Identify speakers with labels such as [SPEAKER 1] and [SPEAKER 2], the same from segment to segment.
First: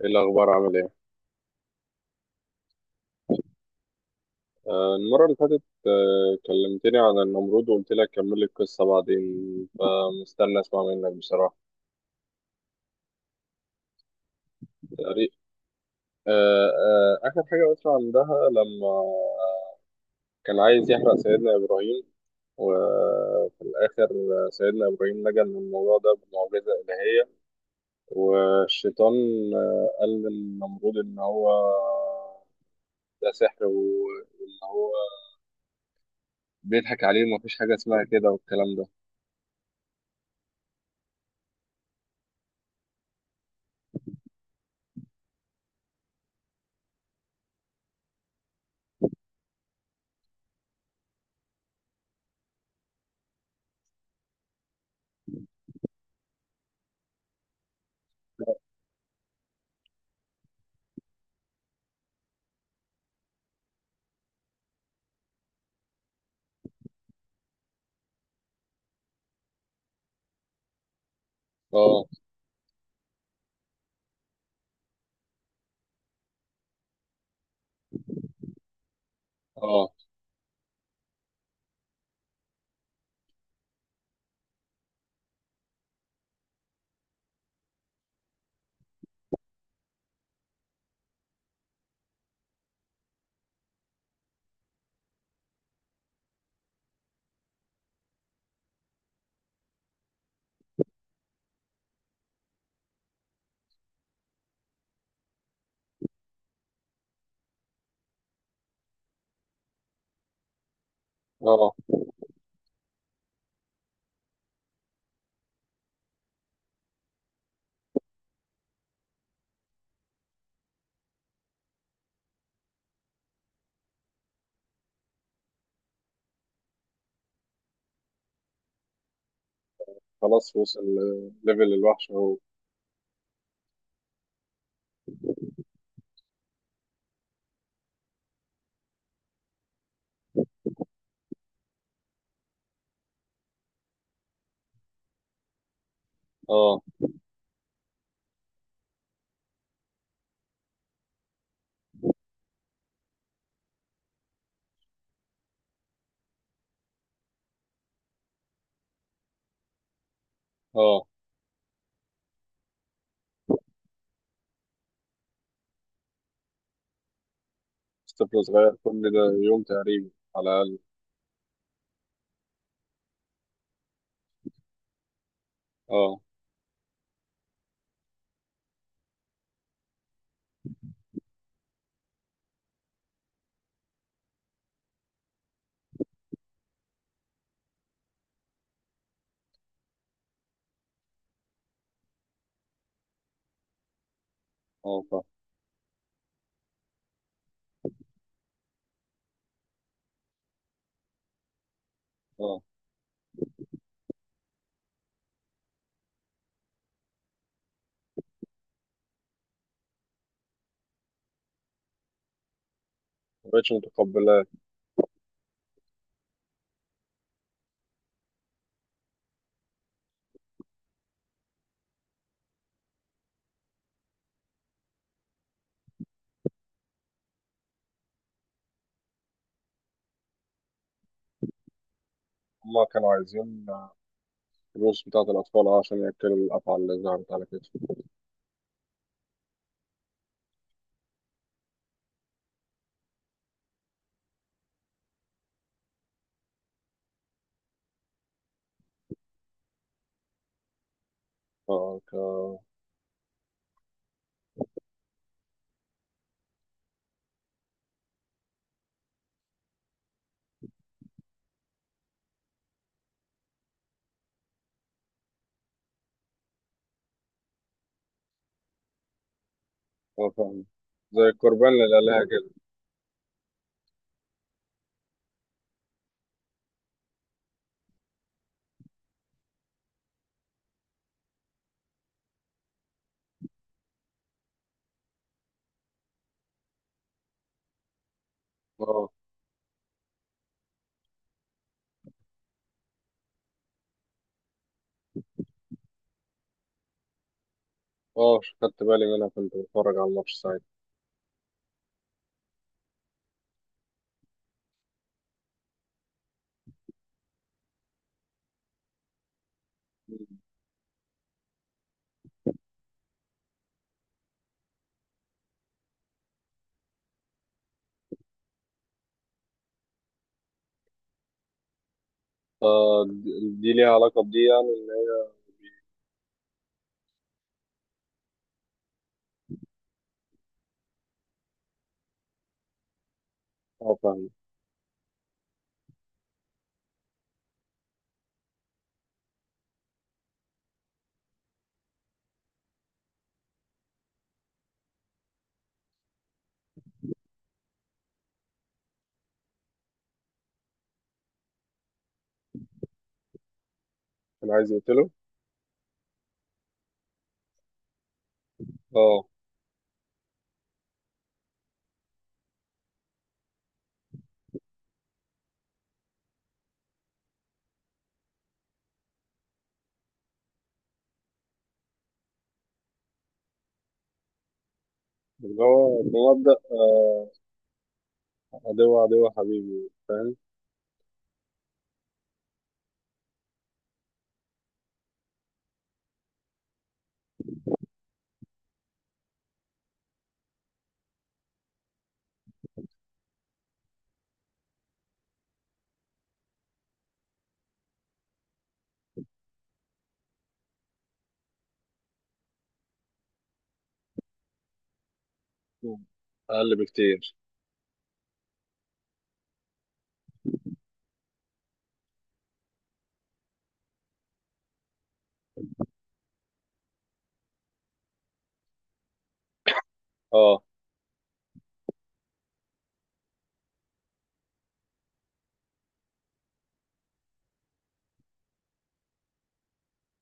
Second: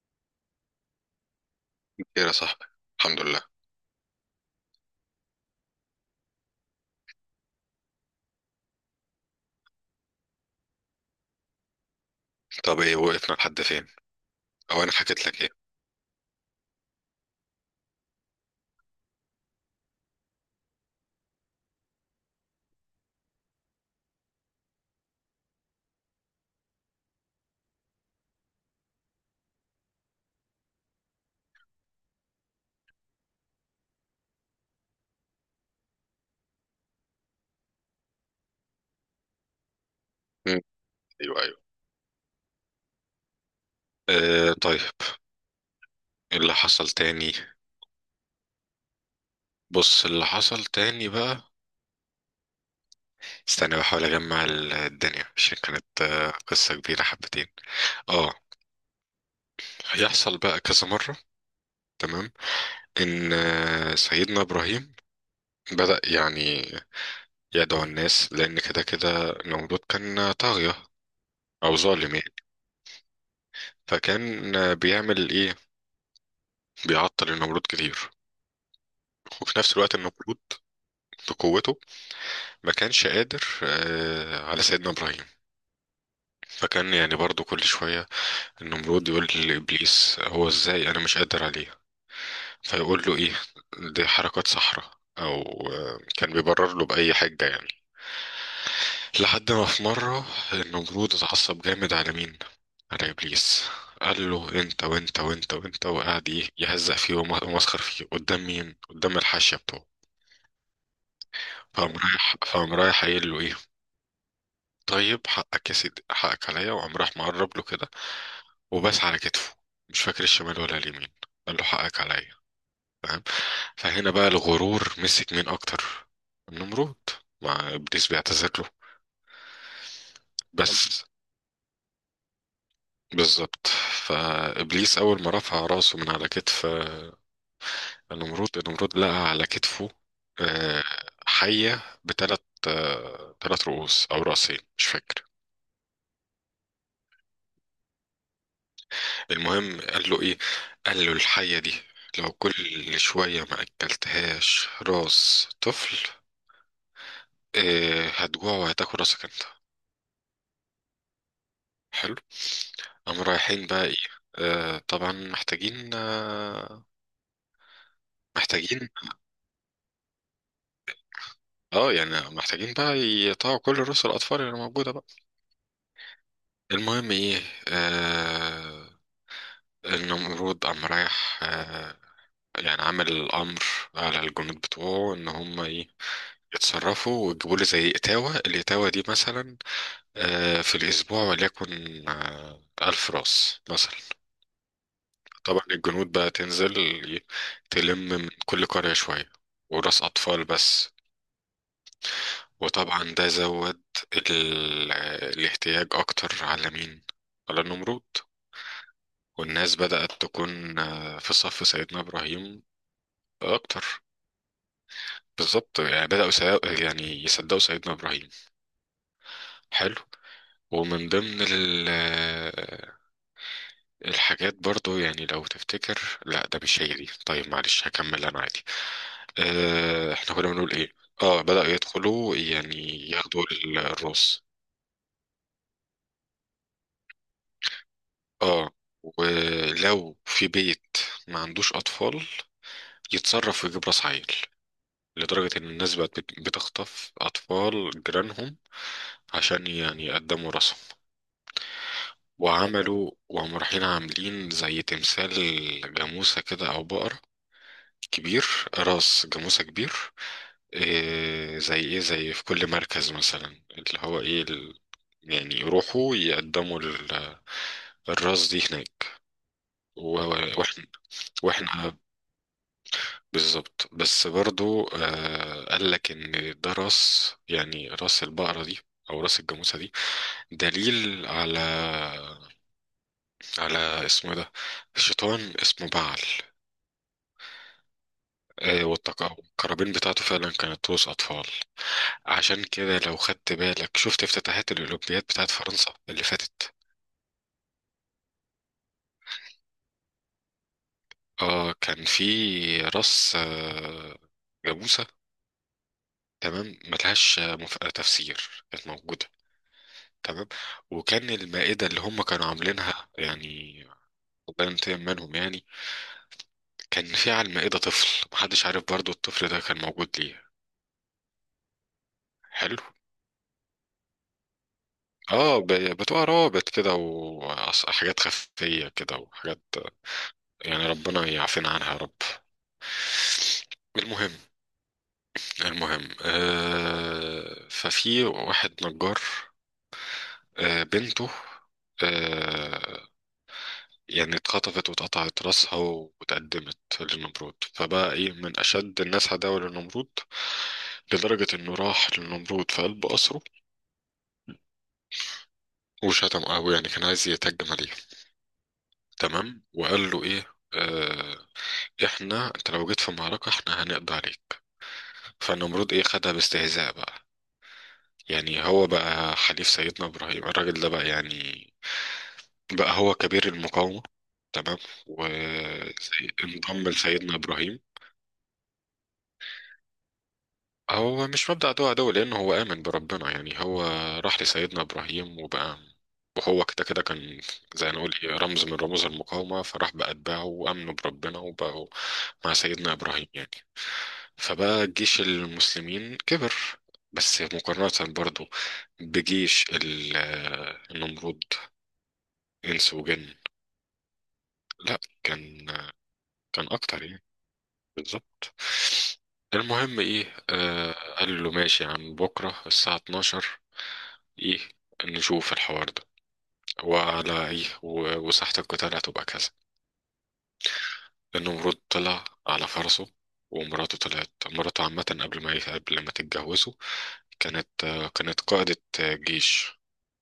[SPEAKER 1] ايه الاخبار؟ عامل ايه؟
[SPEAKER 2] خير يا صاحبي، الحمد لله.
[SPEAKER 1] المره اللي فاتت كلمتني عن النمرود وقلت لك كمل لي القصه بعدين، فمستني اسمع منك بصراحه.
[SPEAKER 2] طب ايه وقفنا لحد فين؟ او انا حكيت
[SPEAKER 1] تقريبا.
[SPEAKER 2] لك ايه؟
[SPEAKER 1] اخر حاجه قلت عندها لما كان عايز يحرق سيدنا ابراهيم، وفي الاخر سيدنا ابراهيم نجا من الموضوع ده بمعجزه الهيه. والشيطان قال للنمرود ان هو ده سحر، وان هو بيضحك عليه ومفيش حاجه اسمها كده والكلام ده.
[SPEAKER 2] مم. ايوه ايوه، آه طيب. إيه اللي حصل تاني؟ بص اللي حصل تاني بقى. استنى بحاول اجمع الدنيا عشان كانت قصة كبيرة حبتين. اه، هيحصل بقى كذا مرة، تمام. ان سيدنا ابراهيم بدأ يعني يدعو الناس، لان كده كده نمرود كان طاغية او
[SPEAKER 1] اه.
[SPEAKER 2] ظالم يعني. فكان بيعمل ايه؟ بيعطل النمرود كتير، وفي نفس
[SPEAKER 1] اه.
[SPEAKER 2] الوقت النمرود لقوته ما كانش قادر على سيدنا إبراهيم. فكان يعني برضو كل شوية النمرود يقول لإبليس، هو إزاي أنا مش قادر عليه؟ فيقول له إيه؟ دي حركات صحراء، أو كان بيبرر له بأي حجة يعني. لحد ما في مرة النمرود اتعصب جامد على مين؟ على إبليس. قال له انت وانت وانت وانت، وقعد ايه، يهزق فيه ومسخر فيه قدام مين؟ قدام الحاشيه بتوعه. فقام
[SPEAKER 1] اه،
[SPEAKER 2] رايح فقام رايح قايل له ايه؟ طيب حقك يا سيدي، حقك عليا. وقام راح مقرب له كده، وبس على كتفه، مش فاكر الشمال ولا اليمين، قال له حقك عليا، فاهم؟ فهنا بقى الغرور مسك مين اكتر؟ النمرود، مع ابليس بيعتذر له،
[SPEAKER 1] خلاص وصل.
[SPEAKER 2] بس.
[SPEAKER 1] ليفل الوحش اهو.
[SPEAKER 2] بالظبط. فابليس اول ما رفع راسه من على كتف النمرود لقى على كتفه، آه، حية بثلاث، ثلاث رؤوس او راسين مش فاكر.
[SPEAKER 1] اه.
[SPEAKER 2] المهم قال له ايه؟ قال له الحية دي لو كل شوية ما اكلتهاش راس طفل، إيه، هتجوع وهتاكل راسك انت.
[SPEAKER 1] اه،
[SPEAKER 2] حلو. قام رايحين بقى ايه؟ آه طبعا محتاجين آه،
[SPEAKER 1] طفل صغير
[SPEAKER 2] محتاجين.
[SPEAKER 1] كل ده؟ يوم تقريبا، على الأقل.
[SPEAKER 2] اه يعني محتاجين بقى يقطعوا كل رؤوس الاطفال اللي موجودة بقى.
[SPEAKER 1] اه.
[SPEAKER 2] المهم ايه؟ آه، النمرود قام رايح آه، يعني عمل الامر على الجنود بتوعه ان هم ايه، يتصرفوا ويجيبوا لي زي اتاوه، الاتاوه دي مثلا في الاسبوع، وليكن الف راس مثلا.
[SPEAKER 1] اه.
[SPEAKER 2] طبعا الجنود بقى تنزل، ي- تلم من كل قريه شويه، وراس اطفال بس.
[SPEAKER 1] اه،
[SPEAKER 2] وطبعا ده زود ال... الاحتياج اكتر على مين؟ على النمرود. والناس بدأت تكون في صف سيدنا ابراهيم
[SPEAKER 1] مبقتش
[SPEAKER 2] اكتر.
[SPEAKER 1] متقبلاه.
[SPEAKER 2] بالظبط، يعني يعني يصدقوا سيدنا ابراهيم. حلو. ومن ضمن الحاجات برضو يعني لو تفتكر، لا ده مش هي دي، طيب معلش هكمل انا عادي. اه احنا كنا بنقول ايه؟ اه بدأوا يدخلوا
[SPEAKER 1] هما كانوا
[SPEAKER 2] يعني ياخدوا
[SPEAKER 1] عايزين
[SPEAKER 2] الراس.
[SPEAKER 1] الفلوس بتاعة الأطفال عشان يأكلوا الأفعى اللي ظهرت على كتفه.
[SPEAKER 2] اه، ولو في بيت ما عندوش اطفال، يتصرف ويجيب راس عيل. لدرجة ان الناس بقت بتخطف اطفال جيرانهم عشان يعني يقدموا راسهم.
[SPEAKER 1] اه.
[SPEAKER 2] وعملوا وهم رايحين، عاملين زي تمثال جاموسة كده او بقرة كبير، راس جاموسة كبير، إيه زي ايه، زي في كل مركز مثلا اللي هو ايه يعني يروحوا يقدموا الراس دي هناك، و...
[SPEAKER 1] اه، فاهم،
[SPEAKER 2] واحنا،
[SPEAKER 1] زي القربان
[SPEAKER 2] واحنا
[SPEAKER 1] للآلهة كده.
[SPEAKER 2] بالظبط. بس برضو آه قال لك ان ده راس، يعني راس البقرة دي او راس الجاموسة دي دليل على، على اسمه إيه ده، شيطان اسمه بعل. آه،
[SPEAKER 1] اه.
[SPEAKER 2] والقرابين بتاعته فعلا كانت رؤوس اطفال. عشان كده لو خدت بالك، شفت افتتاحات الأولمبياد بتاعت فرنسا اللي فاتت،
[SPEAKER 1] اه، خدت بالي منها، كنت بتفرج على الماتش ساعتها.
[SPEAKER 2] اه كان في رأس جاموسة. تمام، ملهاش تفسير، كانت موجودة. تمام. وكان المائدة اللي هم كانوا عاملينها يعني، الله ينتقم منهم يعني، كان في على المائدة طفل، محدش عارف برضو الطفل ده كان موجود ليه. حلو.
[SPEAKER 1] آه، دي دي ليها علاقة بدي، يعني إن هي-
[SPEAKER 2] اه بتوع روابط كده، وحاجات خفية كده وحاجات، يعني ربنا يعافينا عنها يا رب.
[SPEAKER 1] اه، فاهم.
[SPEAKER 2] المهم، المهم آه ففي واحد نجار، آه بنته، آه يعني اتخطفت واتقطعت راسها واتقدمت للنمرود، فبقى ايه، من اشد الناس عداوة للنمرود، لدرجة انه راح للنمرود في قلب قصره،
[SPEAKER 1] كان عايز يقتله.
[SPEAKER 2] وشتم قوي يعني كان عايز يتهجم عليه.
[SPEAKER 1] اه.
[SPEAKER 2] تمام. وقال له ايه، آه، احنا انت لو جيت في المعركة احنا هنقضي عليك. فالنمرود ايه، خدها باستهزاء بقى، يعني هو بقى حليف سيدنا ابراهيم الراجل ده بقى يعني، بقى هو كبير المقاومة، تمام.
[SPEAKER 1] اللي هو بمبدأ
[SPEAKER 2] وانضم لسيدنا إبراهيم.
[SPEAKER 1] عدو عدو حبيبي، فاهم؟
[SPEAKER 2] هو مش مبدأ عدو عدو، لأنه هو آمن بربنا، يعني هو راح لسيدنا إبراهيم وبقى، وهو كده كده كان زي ما نقول إيه، رمز من رموز المقاومة، فراح بأتباعه وآمنوا بربنا وبقوا مع سيدنا إبراهيم يعني. فبقى جيش المسلمين كبر، بس مقارنة برضو بجيش ال- النمرود، إنس وجن، لا كان،
[SPEAKER 1] مم.
[SPEAKER 2] كان
[SPEAKER 1] اقل
[SPEAKER 2] أكتر يعني،
[SPEAKER 1] بكتير.
[SPEAKER 2] بالظبط. المهم ايه، آه قال له ماشي يا عم، بكرة الساعة 12 ايه، نشوف الحوار ده، وعلى ايه وساحة القتال هتبقى كذا.
[SPEAKER 1] اه.
[SPEAKER 2] النمرود طلع على فرسه، ومراته طلعت، مراته عامة قبل ما تتجوزوا كانت كانت قائدة جيش،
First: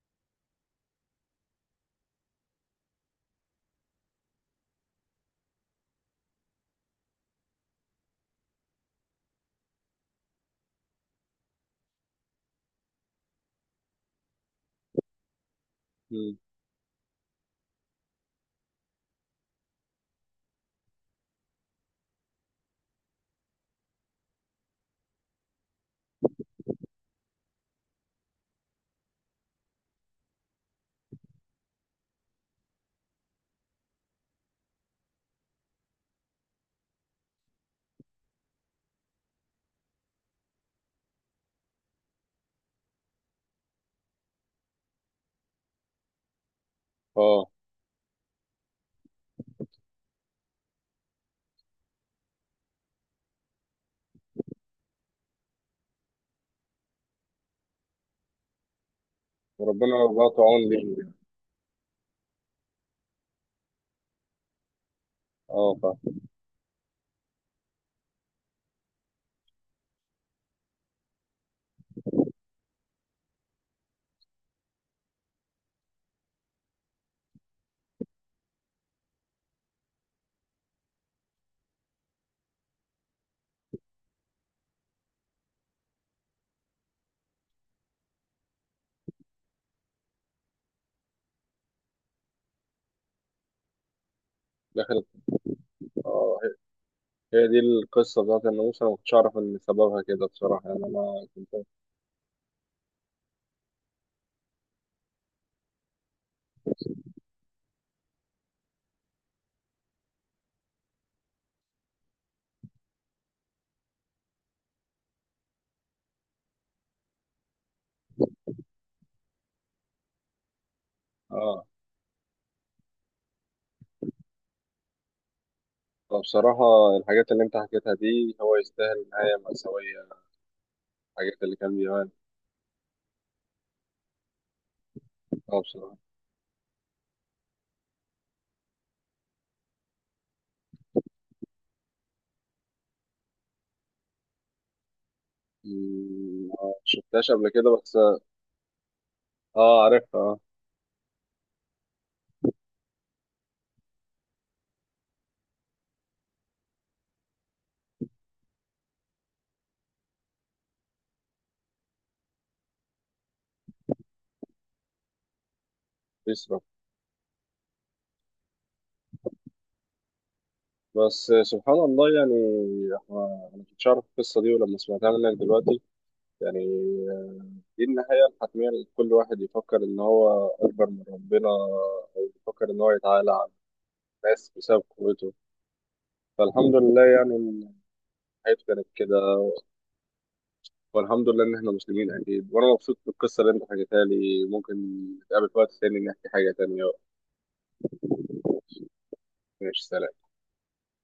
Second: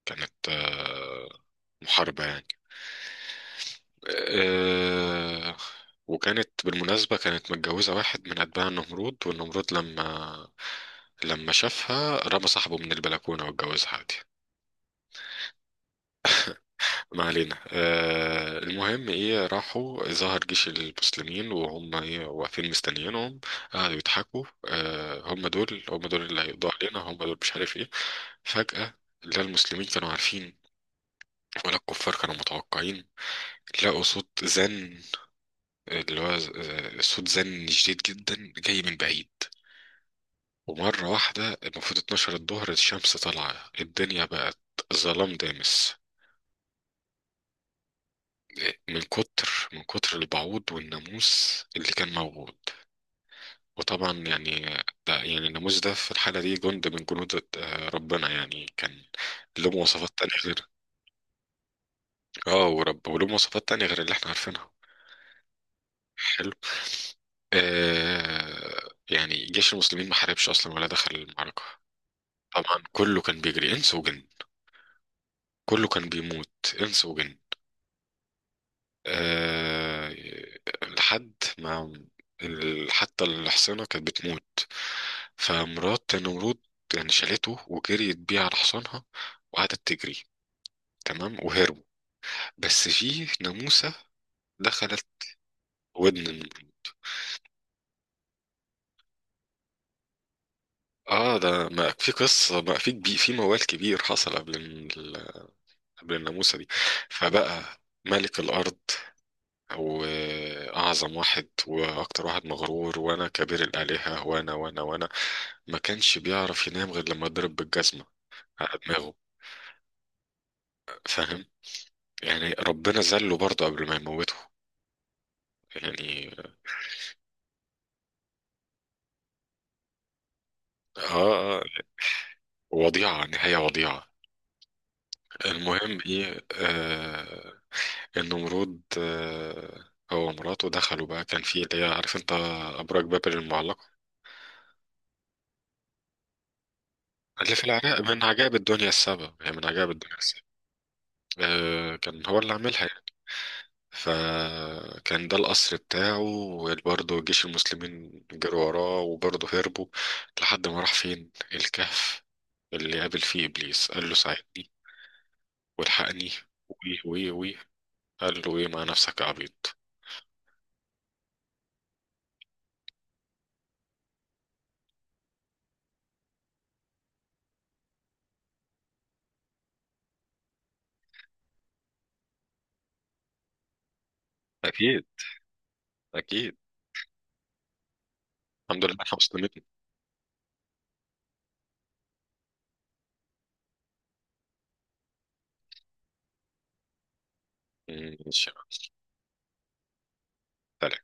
[SPEAKER 2] كانت محاربة يعني، آه، وكانت بالمناسبة كانت متجوزة واحد من أتباع النمرود، والنمرود لما شافها رمى صاحبه من البلكونة واتجوزها عادي.
[SPEAKER 1] مم.
[SPEAKER 2] ما علينا، المهم ايه، راحوا ظهر جيش المسلمين وهم ايه واقفين مستنيينهم، قعدوا يضحكوا، هم دول، هم دول اللي هيقضوا علينا، هم دول مش عارف ايه. فجأة لا المسلمين كانوا عارفين ولا الكفار كانوا متوقعين، لقوا صوت زن، اللي هو صوت زن شديد جدا جاي من بعيد. ومرة واحدة، المفروض 12 الظهر، الشمس طالعة، الدنيا بقت ظلام دامس،
[SPEAKER 1] اه،
[SPEAKER 2] من كتر البعوض والناموس اللي كان موجود. وطبعا يعني ده يعني الناموس ده في الحالة دي جند من جنود ربنا يعني، كان له
[SPEAKER 1] وربنا
[SPEAKER 2] مواصفات تانية
[SPEAKER 1] برضه عون
[SPEAKER 2] غير،
[SPEAKER 1] لي.
[SPEAKER 2] اه ورب وله مواصفات تانية غير اللي احنا عارفينها.
[SPEAKER 1] اه، فاهم.
[SPEAKER 2] حلو. آه يعني جيش المسلمين ما حاربش اصلا ولا دخل المعركة، طبعا كله كان بيجري، انس وجن، كله كان بيموت، انس وجن. أه لحد ما حتى الحصانة كانت بتموت. فمرات نمرود يعني شالته وجريت بيه على حصانها، وقعدت تجري، تمام وهربوا. بس في ناموسة
[SPEAKER 1] دخلت.
[SPEAKER 2] دخلت ودن
[SPEAKER 1] اه، هي
[SPEAKER 2] النمر.
[SPEAKER 1] هي دي القصه بتاعت الناموسه، انا ما كنتش اعرف ان سببها كده بصراحه، يعني انا
[SPEAKER 2] اه،
[SPEAKER 1] كنت.
[SPEAKER 2] ده ما في كبير، في موال كبير حصل قبل الناموسة دي، فبقى ملك الأرض وأعظم واحد وأكتر واحد مغرور، وأنا كبير الآلهة وأنا وأنا وأنا، ما كانش بيعرف ينام غير لما يضرب بالجزمة على دماغه، فاهم؟
[SPEAKER 1] اه،
[SPEAKER 2] يعني ربنا ذله برضه قبل ما يموته يعني.
[SPEAKER 1] فبصراحه الحاجات اللي انت حكيتها دي، هو يستاهل نهايه مأساويه. الحاجات اللي
[SPEAKER 2] آه
[SPEAKER 1] كان بيعمل.
[SPEAKER 2] وضيعة، نهاية وضيعة.
[SPEAKER 1] اه، بصراحه.
[SPEAKER 2] المهم إيه، آه النمرود آه هو ومراته دخلوا بقى، كان في اللي هي عارف أنت، أبراج بابل المعلقة،
[SPEAKER 1] مم، ما شفتهاش قبل
[SPEAKER 2] اللي في
[SPEAKER 1] كده بس.
[SPEAKER 2] العراق من عجائب الدنيا السبع، يعني من
[SPEAKER 1] اه،
[SPEAKER 2] عجائب الدنيا
[SPEAKER 1] عارفها اه.
[SPEAKER 2] السبع، كان هو اللي عاملها. فكان ده القصر بتاعه، وبرضه جيش المسلمين جروا وراه، وبرضه هربوا لحد ما راح فين، الكهف اللي قابل فيه إبليس، قال له ساعدني والحقني،
[SPEAKER 1] بيسرا.
[SPEAKER 2] ويه ويه ويه. قال له ايه، مع نفسك يا عبيط.
[SPEAKER 1] بس سبحان الله يعني. احنا، انا ما كنتش اعرف القصه دي، ولما سمعتها منك دلوقتي يعني، دي النهاية الحتمية لكل واحد يفكر إن هو أكبر من ربنا، أو يفكر إن هو يتعالى على الناس بسبب
[SPEAKER 2] أكيد،
[SPEAKER 1] قوته.
[SPEAKER 2] أكيد،
[SPEAKER 1] فالحمد لله يعني إن حياته
[SPEAKER 2] الحمد
[SPEAKER 1] كانت
[SPEAKER 2] لله احنا
[SPEAKER 1] كده.
[SPEAKER 2] مسلمين.
[SPEAKER 1] والحمد لله إن إحنا مسلمين أكيد، وأنا مبسوط بالقصة اللي أنت حكيتها لي. ممكن نتقابل في وقت تاني نحكي حاجة تانية.
[SPEAKER 2] ماشي.
[SPEAKER 1] ماشي، سلام.
[SPEAKER 2] سلام.